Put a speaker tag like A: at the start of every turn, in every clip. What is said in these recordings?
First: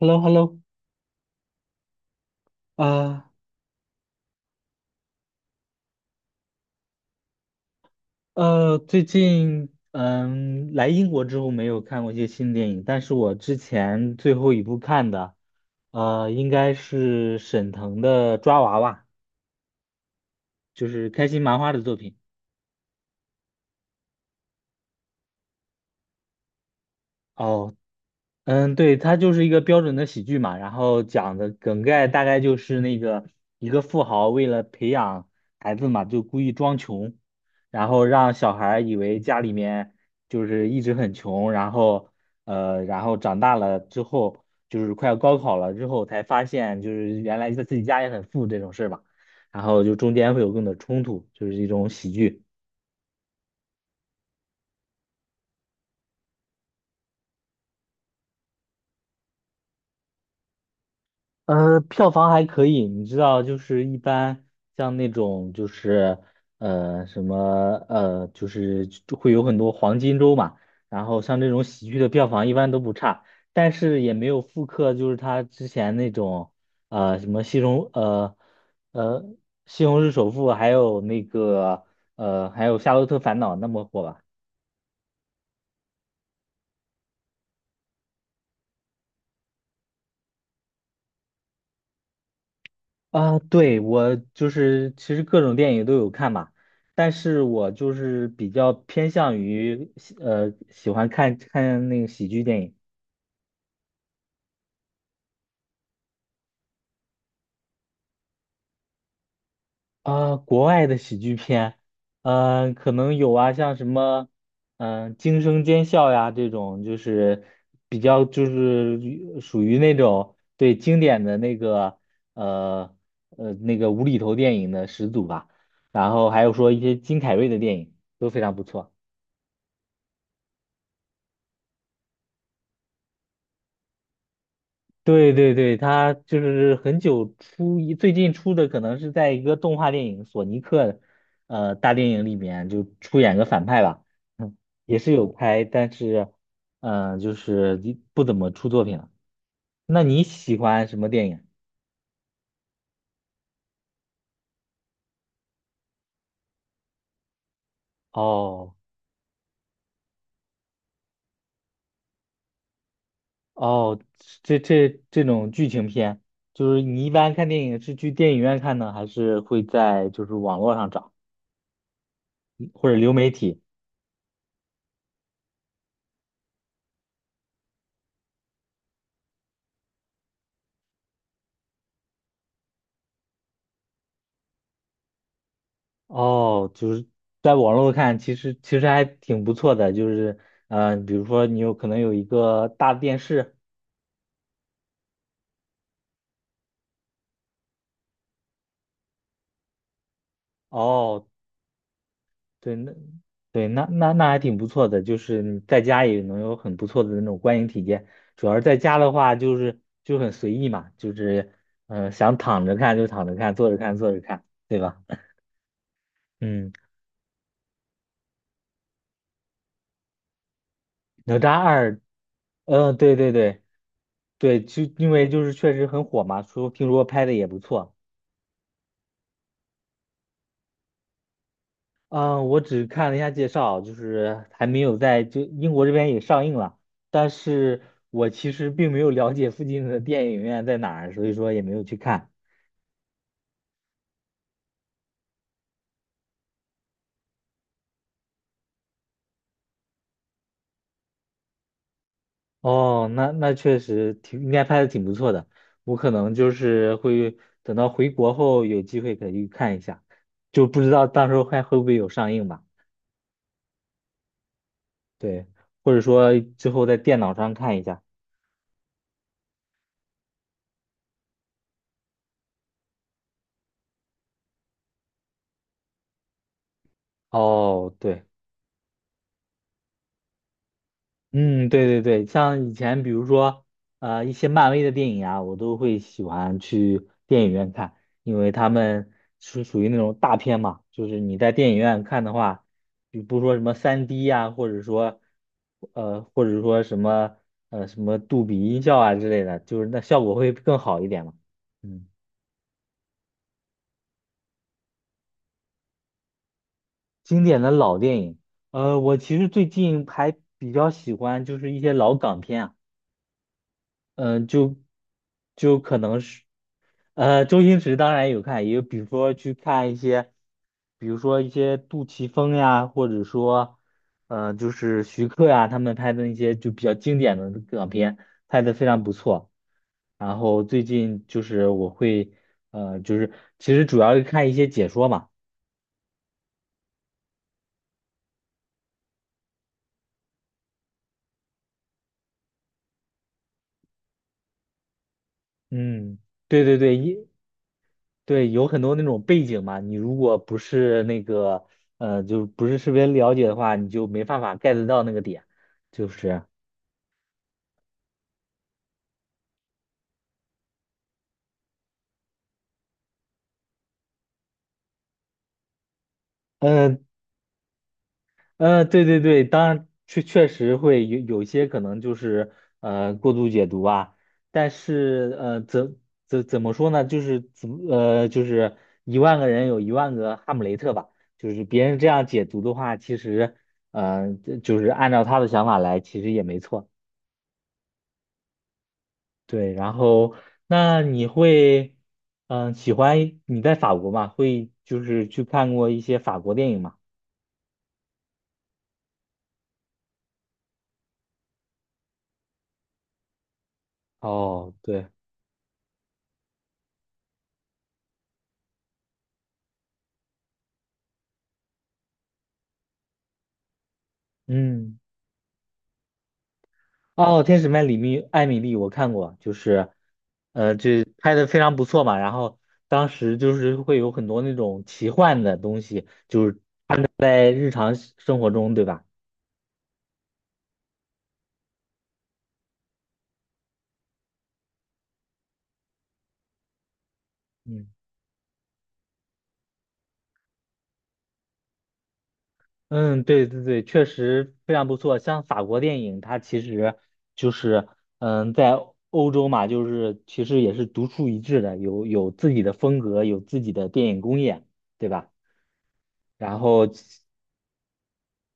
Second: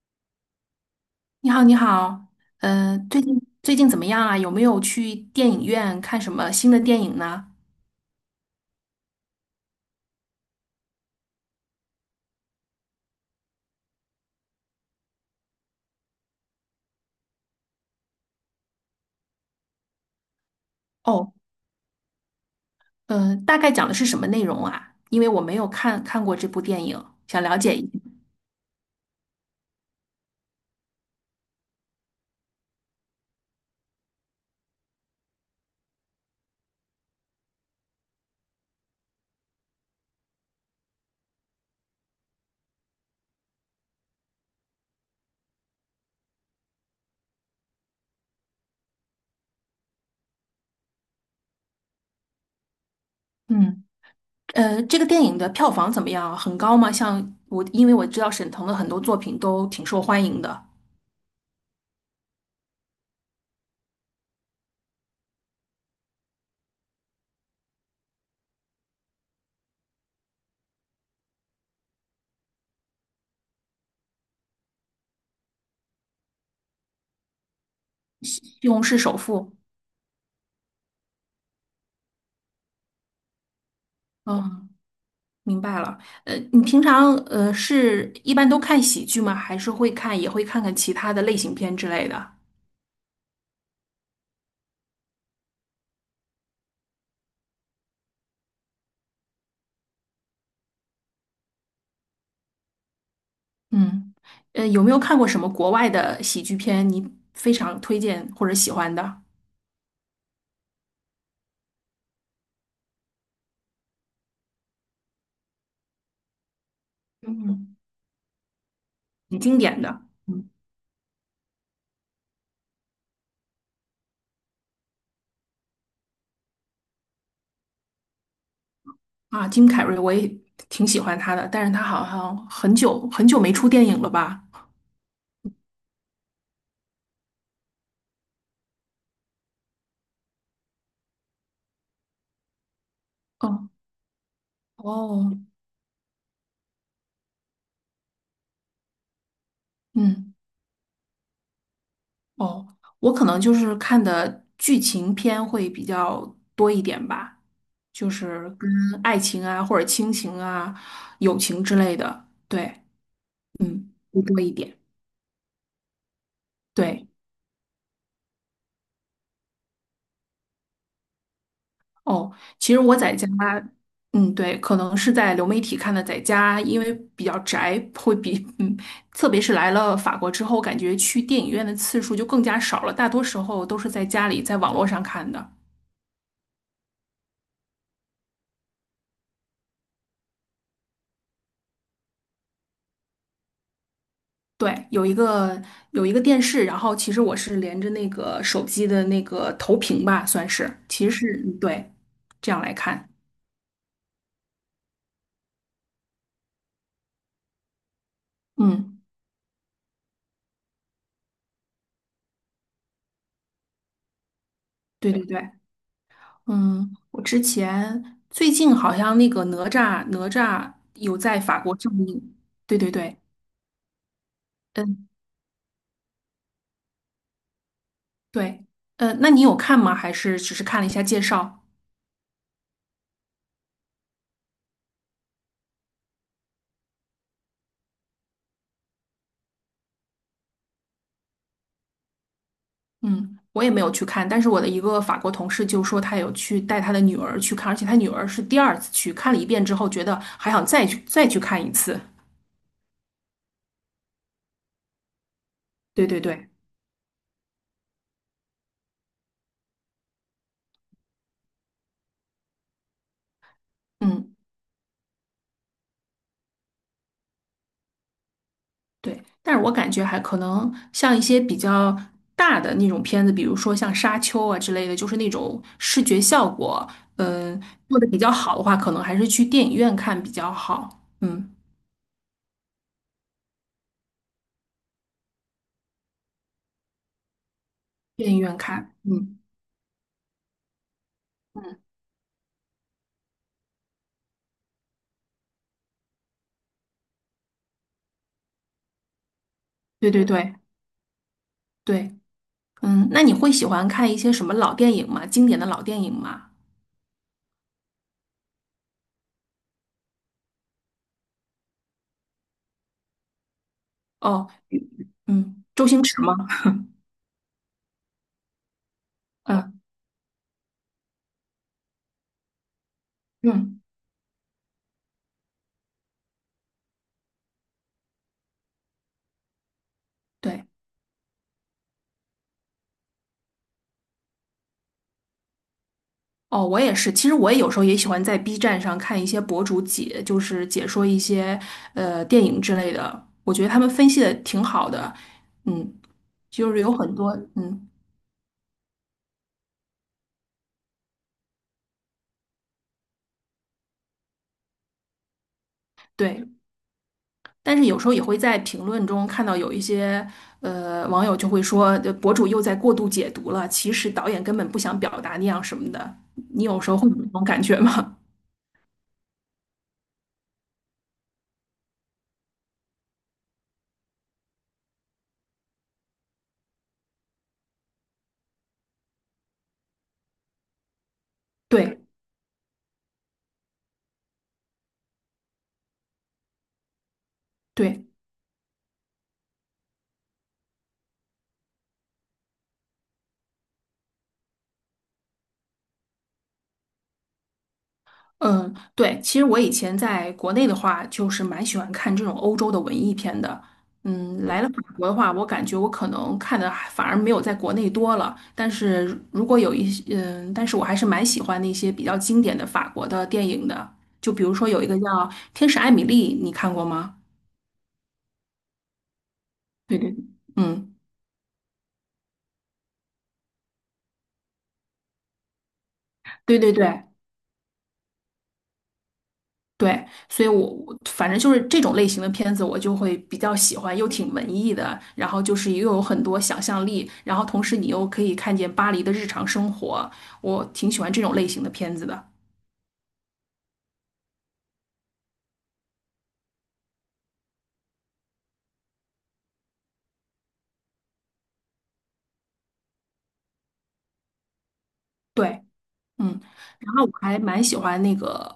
A: Hello，Hello，
B: 你好，你好。呃，最
A: 啊，
B: 近最近怎么样啊？有没有去电影院看什么新的电影呢？
A: 最近来英国之后没有看过一些新电影，但是我之前最后一部看的，应该是沈腾的《抓娃娃》，就是开
B: 哦，
A: 心麻花的作品。
B: 大概讲的是什么内容啊？因为我没有看过这部电影，想了解
A: 哦，
B: 一下。
A: 嗯，对，它就是一个标准的喜剧嘛，然后讲的梗概大概就是那个一个富豪为了培养孩子嘛，就故意装穷，然后让小孩儿以为家里面就是一直很穷，然后长大了之后就是快要高考了之后才发现就是原来在自己家也很富这种事儿吧，然后就中间会有更多冲突，就是一种喜剧。
B: 嗯。这个电影的票房怎么样啊，很高吗？像我，因为我知道沈腾的很多作品都挺受欢迎的，
A: 票房还可以，你知道，就是一般像那种就是什么，就是就会有很多黄金周嘛，然后像这种喜剧的票房一般都不差，但是也没有复刻就是他之前那种什么
B: 《西红柿首
A: 呃
B: 富》。
A: 西虹市首富，还有还有夏洛特烦恼那么火吧。
B: 嗯，明白了。你平常是一般都看喜剧吗？还是会看看其他的类型片之类的？
A: 啊，对，我就是其实各种电影都有看嘛，但是我就是比较偏向于喜欢看看那个喜剧电影
B: 嗯。有没有看过什么国外的喜剧片？你非常推荐或者喜欢的。
A: 啊，国外的喜剧片，可能有啊，像什么惊声尖笑》呀这种，就是
B: 嗯，
A: 比较就
B: 很
A: 是
B: 经
A: 属于
B: 典
A: 那
B: 的。
A: 种
B: 嗯。
A: 对经典的呃那个无厘头电影的始祖吧，然后还有说一些金凯瑞的电影都非常不错。
B: 啊？金凯瑞我也挺喜欢他的，但是他好像很久很久没出电影了吧？
A: 对对对，他就是很久出一，最近出的可能是在一个动画电影《索尼克》大电影里面就出演个反
B: 哦
A: 派吧，嗯，也是有
B: 哦。
A: 拍，但是就是一不怎么出作品了。那你
B: 嗯。
A: 喜欢什么电影？
B: 哦，我可能就是看的剧情片会比较多一点吧，就是跟
A: 哦
B: 爱情啊或者亲情啊、友情之类的。对。嗯，
A: 哦，
B: 会多一
A: 这
B: 点。
A: 这这种剧情片，就是你
B: 对。
A: 一般看电影是去电影院看呢，还是会在就是网络上找
B: 哦，其实
A: 或者
B: 我
A: 流
B: 在家。
A: 媒体？
B: 嗯，对，可能是在流媒体看的，在家因为比较宅，会比嗯，特别是来了法国之后，感觉去电影院的次数就更加少了，大多时候都是在家里，在网络上看的。
A: 哦，就是在网络看，其实还挺不错的，就是比如说你有可能有一个大电视，
B: 对，有一个电视，然后其实我是连着那个手机的那个投屏吧，算是，其实
A: 哦，
B: 是。嗯，对。这样来
A: 对，那
B: 看。
A: 对那那那还挺不错的，就是你在家也能有很不错的那种观影体验。主要是在家
B: 嗯。
A: 的话，就是就很随意嘛，就是想躺着看就躺着看，坐着看坐着看，对吧？
B: 对对对。
A: 嗯，
B: 嗯，我之前最近好像那个哪吒有
A: 哪
B: 在
A: 吒
B: 法国上
A: 二，
B: 映。对对
A: 嗯、对
B: 对。
A: 对对对，就
B: 嗯。
A: 因为就是确实很火嘛，说听说拍的也不错。
B: 对。那你有看吗？还是只是看了一下介绍？
A: 嗯，我只看了一下介绍，就是还没有在就英国这边也上映了，但是我其实并没有了解附近的电影院在哪儿，所以说也没有去看。
B: 嗯，我也没有去看，但是我的一个法国同事就说他有去带他的女儿去看，而且他女儿是第二次去看了一遍之后，觉得还想再去看一次。
A: 哦，那确实挺应该拍的挺不错的，我
B: 对
A: 可
B: 对
A: 能
B: 对。
A: 就是会等到回国后有机会可以去看一下，就不知道到时候还会不会有上映吧？
B: 嗯。
A: 对，或者说之后在电脑上看一下。
B: 对，但是我感觉还可能像一些比较大的那种片子，比如说像《沙丘》啊之类的，就是那种视觉效果，嗯、
A: 哦，
B: 做的比
A: 对。
B: 较好的话，可能还是去电影院看比较好。嗯。
A: 嗯，对对对，像以前比如说，一些漫威的电影啊，我都会喜欢去电影院看，
B: 电
A: 因
B: 影
A: 为
B: 院
A: 他
B: 看。
A: 们
B: 嗯。
A: 是属于那种大片嘛，就是你在电影
B: 嗯，
A: 院看的话，比不说什么3D 呀、或者说什么杜比音效啊之类的，就是那
B: 对
A: 效
B: 对
A: 果会
B: 对
A: 更好一点嘛。嗯，
B: 对。嗯，那你会喜欢看一些什么老电影吗？经典的老电影吗？
A: 经典的老电影，我其实最近还比较喜欢就是一些老港片啊。嗯、
B: 哦。
A: 就
B: 嗯，
A: 就
B: 周
A: 可
B: 星
A: 能
B: 驰吗？
A: 是，周星驰当然有看，也比如说去
B: 嗯。
A: 看一些，比如说一些杜琪峰呀，或者说，
B: 嗯。
A: 就是徐克呀，他们拍的那些就比较经典的港片，拍的非常不错。然后
B: 对。
A: 最近就是我会，就是其实主要是看一些解说嘛，
B: 哦，我也是。其实我也有时候也喜欢在 B 站上看一些博主解，就是解说一些电影之类的。我觉得他们分析的挺好的。嗯，
A: 嗯，对
B: 就
A: 对
B: 是有
A: 对，
B: 很
A: 一。
B: 多。嗯。
A: 对，有很多那种背景嘛，你如果不是那个，就不是特别了解的话，你就没办法 get 到那个点，就是，
B: 对。但是有时候也会在评论中看到有一些网友就会说，博主又在过度解读了，其实导演根本不想表达那样什么的。你有时候
A: 嗯、
B: 会有这种感觉吗？
A: 嗯，对对对，当然确实会有一些可能就是过度解读啊，但是怎么说呢，就是一万个人有一万个哈姆雷特吧，就是 别人
B: 对。
A: 这样解读的话，其实呃就是按照他的想法来，其实也没错。
B: 对。
A: 对，然后那你会，嗯、喜欢你在法国嘛？会就是去看过一些法国电影嘛？
B: 嗯，对，其实我以前在国内的话，就是蛮喜欢看这种欧洲的文艺片的。嗯，来了
A: 哦，
B: 法
A: 对，
B: 国的话，我感觉我可能看的还反而没有在国内多了。但是如果有一些，嗯，但是我还是蛮喜欢那些比较经典的法国的电影的。就比如说有一个
A: 嗯，
B: 叫《天使艾米丽》，你看过吗？
A: 哦，《天使曼里密艾米丽》我看过，就是，
B: 对对。嗯，
A: 这拍的非常不错嘛。然后当时就是会有很多那种奇幻的东西，就
B: 对
A: 是
B: 对对。
A: 在日常生活中，对吧？
B: 对，所以我反正就是这种类型的片子，我就会比较喜欢，又挺文艺的，然后就是又有很多想象力，然后同时
A: 嗯。
B: 你又可以看见巴黎的日常生活，我挺喜欢这种类型的片子的。
A: 嗯，对对对，确实非常不错。像法国电影，它其实就是，在欧洲嘛，就是其实也是独树一帜的，有自己的风格，有自己的电影工业，对吧？
B: 对。嗯，
A: 然后，
B: 然后我还蛮喜欢那个，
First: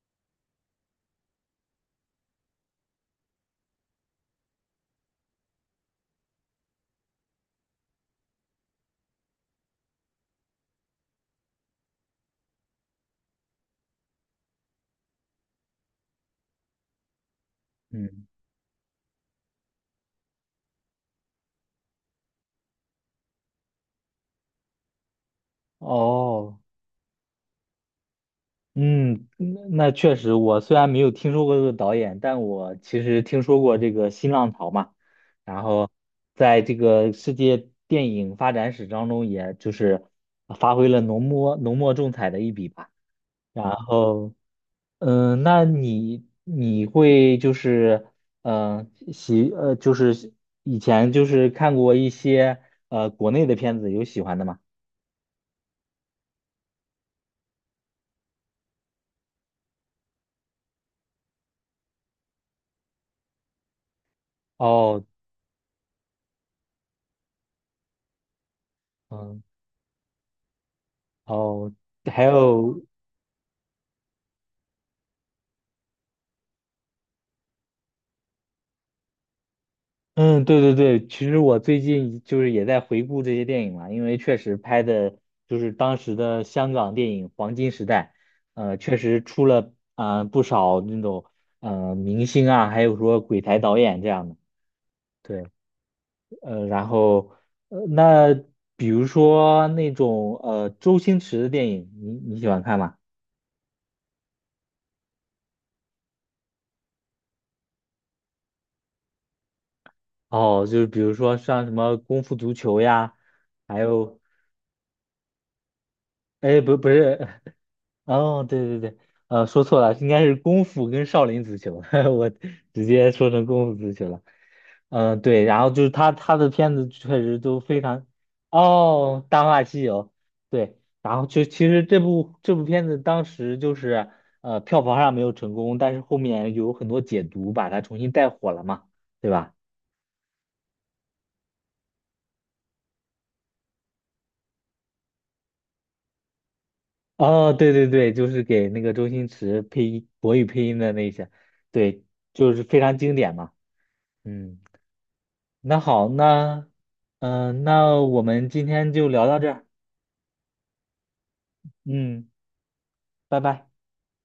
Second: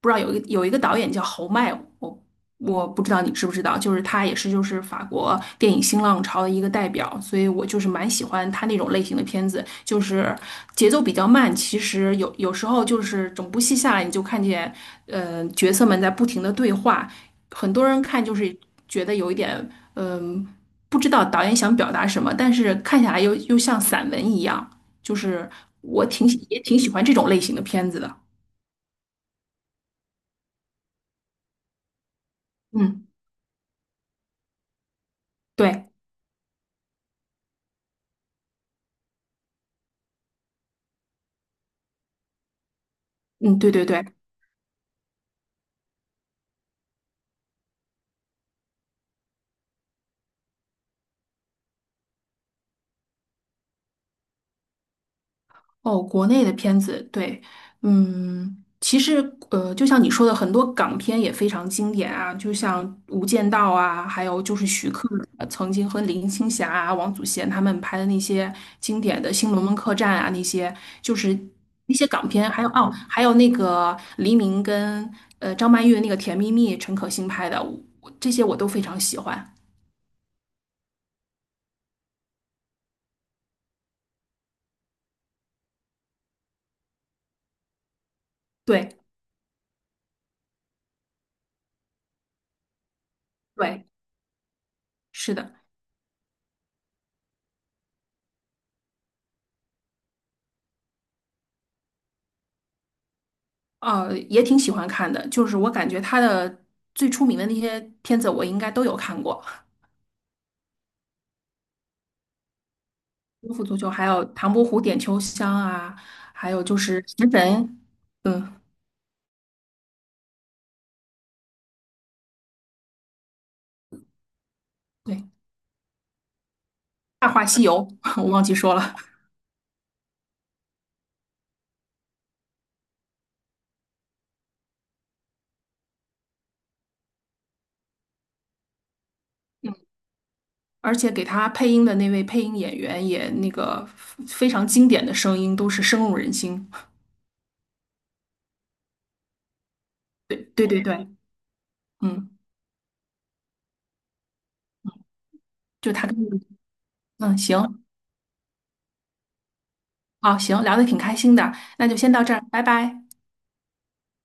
B: 不知道有一个导演叫侯麦，我我不知道你知不知道，就是他也是就是法国电影新浪潮的一个代表，所以我就是蛮喜欢他那种类型的片子，就是节奏比较慢，其实有时候就是整部戏下来，你就看见角色们在不停的对话，很多人看
A: 嗯，
B: 就是觉得有一点，嗯、不知道导演想表达什么，但是看下来又像散文一样。就是我挺喜
A: 哦。
B: 也挺喜欢这种类型的片子的。
A: 嗯，那确实，我虽然没有听说过这个导演，但我其
B: 嗯，
A: 实听说过这个新浪潮嘛，然
B: 对。
A: 后在这个世界电影发展史当中，也就是发挥了浓墨重彩的一笔吧。
B: 嗯，
A: 然
B: 对对对。
A: 后，那你会就是，就是以前就是看过一些国内的片子，有喜欢的吗？
B: 哦，国内的片子。对。嗯，其实就像你说的，很多港片也非常经典啊，就像《无间道》啊，还有就是徐
A: 哦，
B: 克曾经和林青霞啊、王祖贤他们拍的那些经典的
A: 嗯，
B: 《新龙门客栈》啊，那些就是
A: 哦，
B: 那些
A: 还
B: 港片。还有
A: 有。
B: 哦，还有那个黎明跟张曼玉的那个《甜蜜蜜》，陈可辛拍的，这些我都非常喜欢。
A: 嗯，对对对，其实我最近就是也在回顾这些电影嘛，因为确实拍的就是当时的香港电影黄金时代，确
B: 对。
A: 实出了啊不少那种明星啊，还有说鬼才导
B: 对，
A: 演这样的，
B: 是
A: 对，
B: 的。
A: 然后那比如说那种周星驰的电影，你喜欢看吗？
B: 也挺喜欢看的。就是我感觉他的最出名的那些片子，我应该都有看过，
A: 哦，就是比如说像什么《功夫足球》呀，
B: 《功夫足
A: 还
B: 球》，还
A: 有
B: 有《唐伯虎点秋香》啊，还
A: 哎，
B: 有就
A: 不，不
B: 是
A: 是
B: 《食神》。
A: 哦，
B: 嗯，
A: 对对对，说错了，应该是功夫跟少林足球，我直接说成功夫足球了。
B: 对，
A: 对，然后就是他的片子确
B: 《大
A: 实
B: 话
A: 都
B: 西
A: 非
B: 游》
A: 常，
B: 我忘记说了。
A: 哦，《大话西游》对，然后就其实这部片子当时就是票房上没有成功，但是后面有很多解读把它重新带火了嘛，对吧？
B: 而且给他配音的那位配音演员也那个非常经典的声音，都是深入人心。
A: 哦，对对对，就是给那个周星驰配音国
B: 对
A: 语配
B: 对
A: 音
B: 对
A: 的
B: 对。
A: 那些，对，
B: 嗯。
A: 就是非常经典嘛，嗯。那
B: 就他
A: 好，
B: 跟
A: 那
B: 嗯。
A: 嗯、呃
B: 行。
A: 那我们今天就聊到这儿，
B: 好。行，聊的挺开心的，那就先到
A: 嗯，
B: 这儿，拜拜。
A: 拜拜。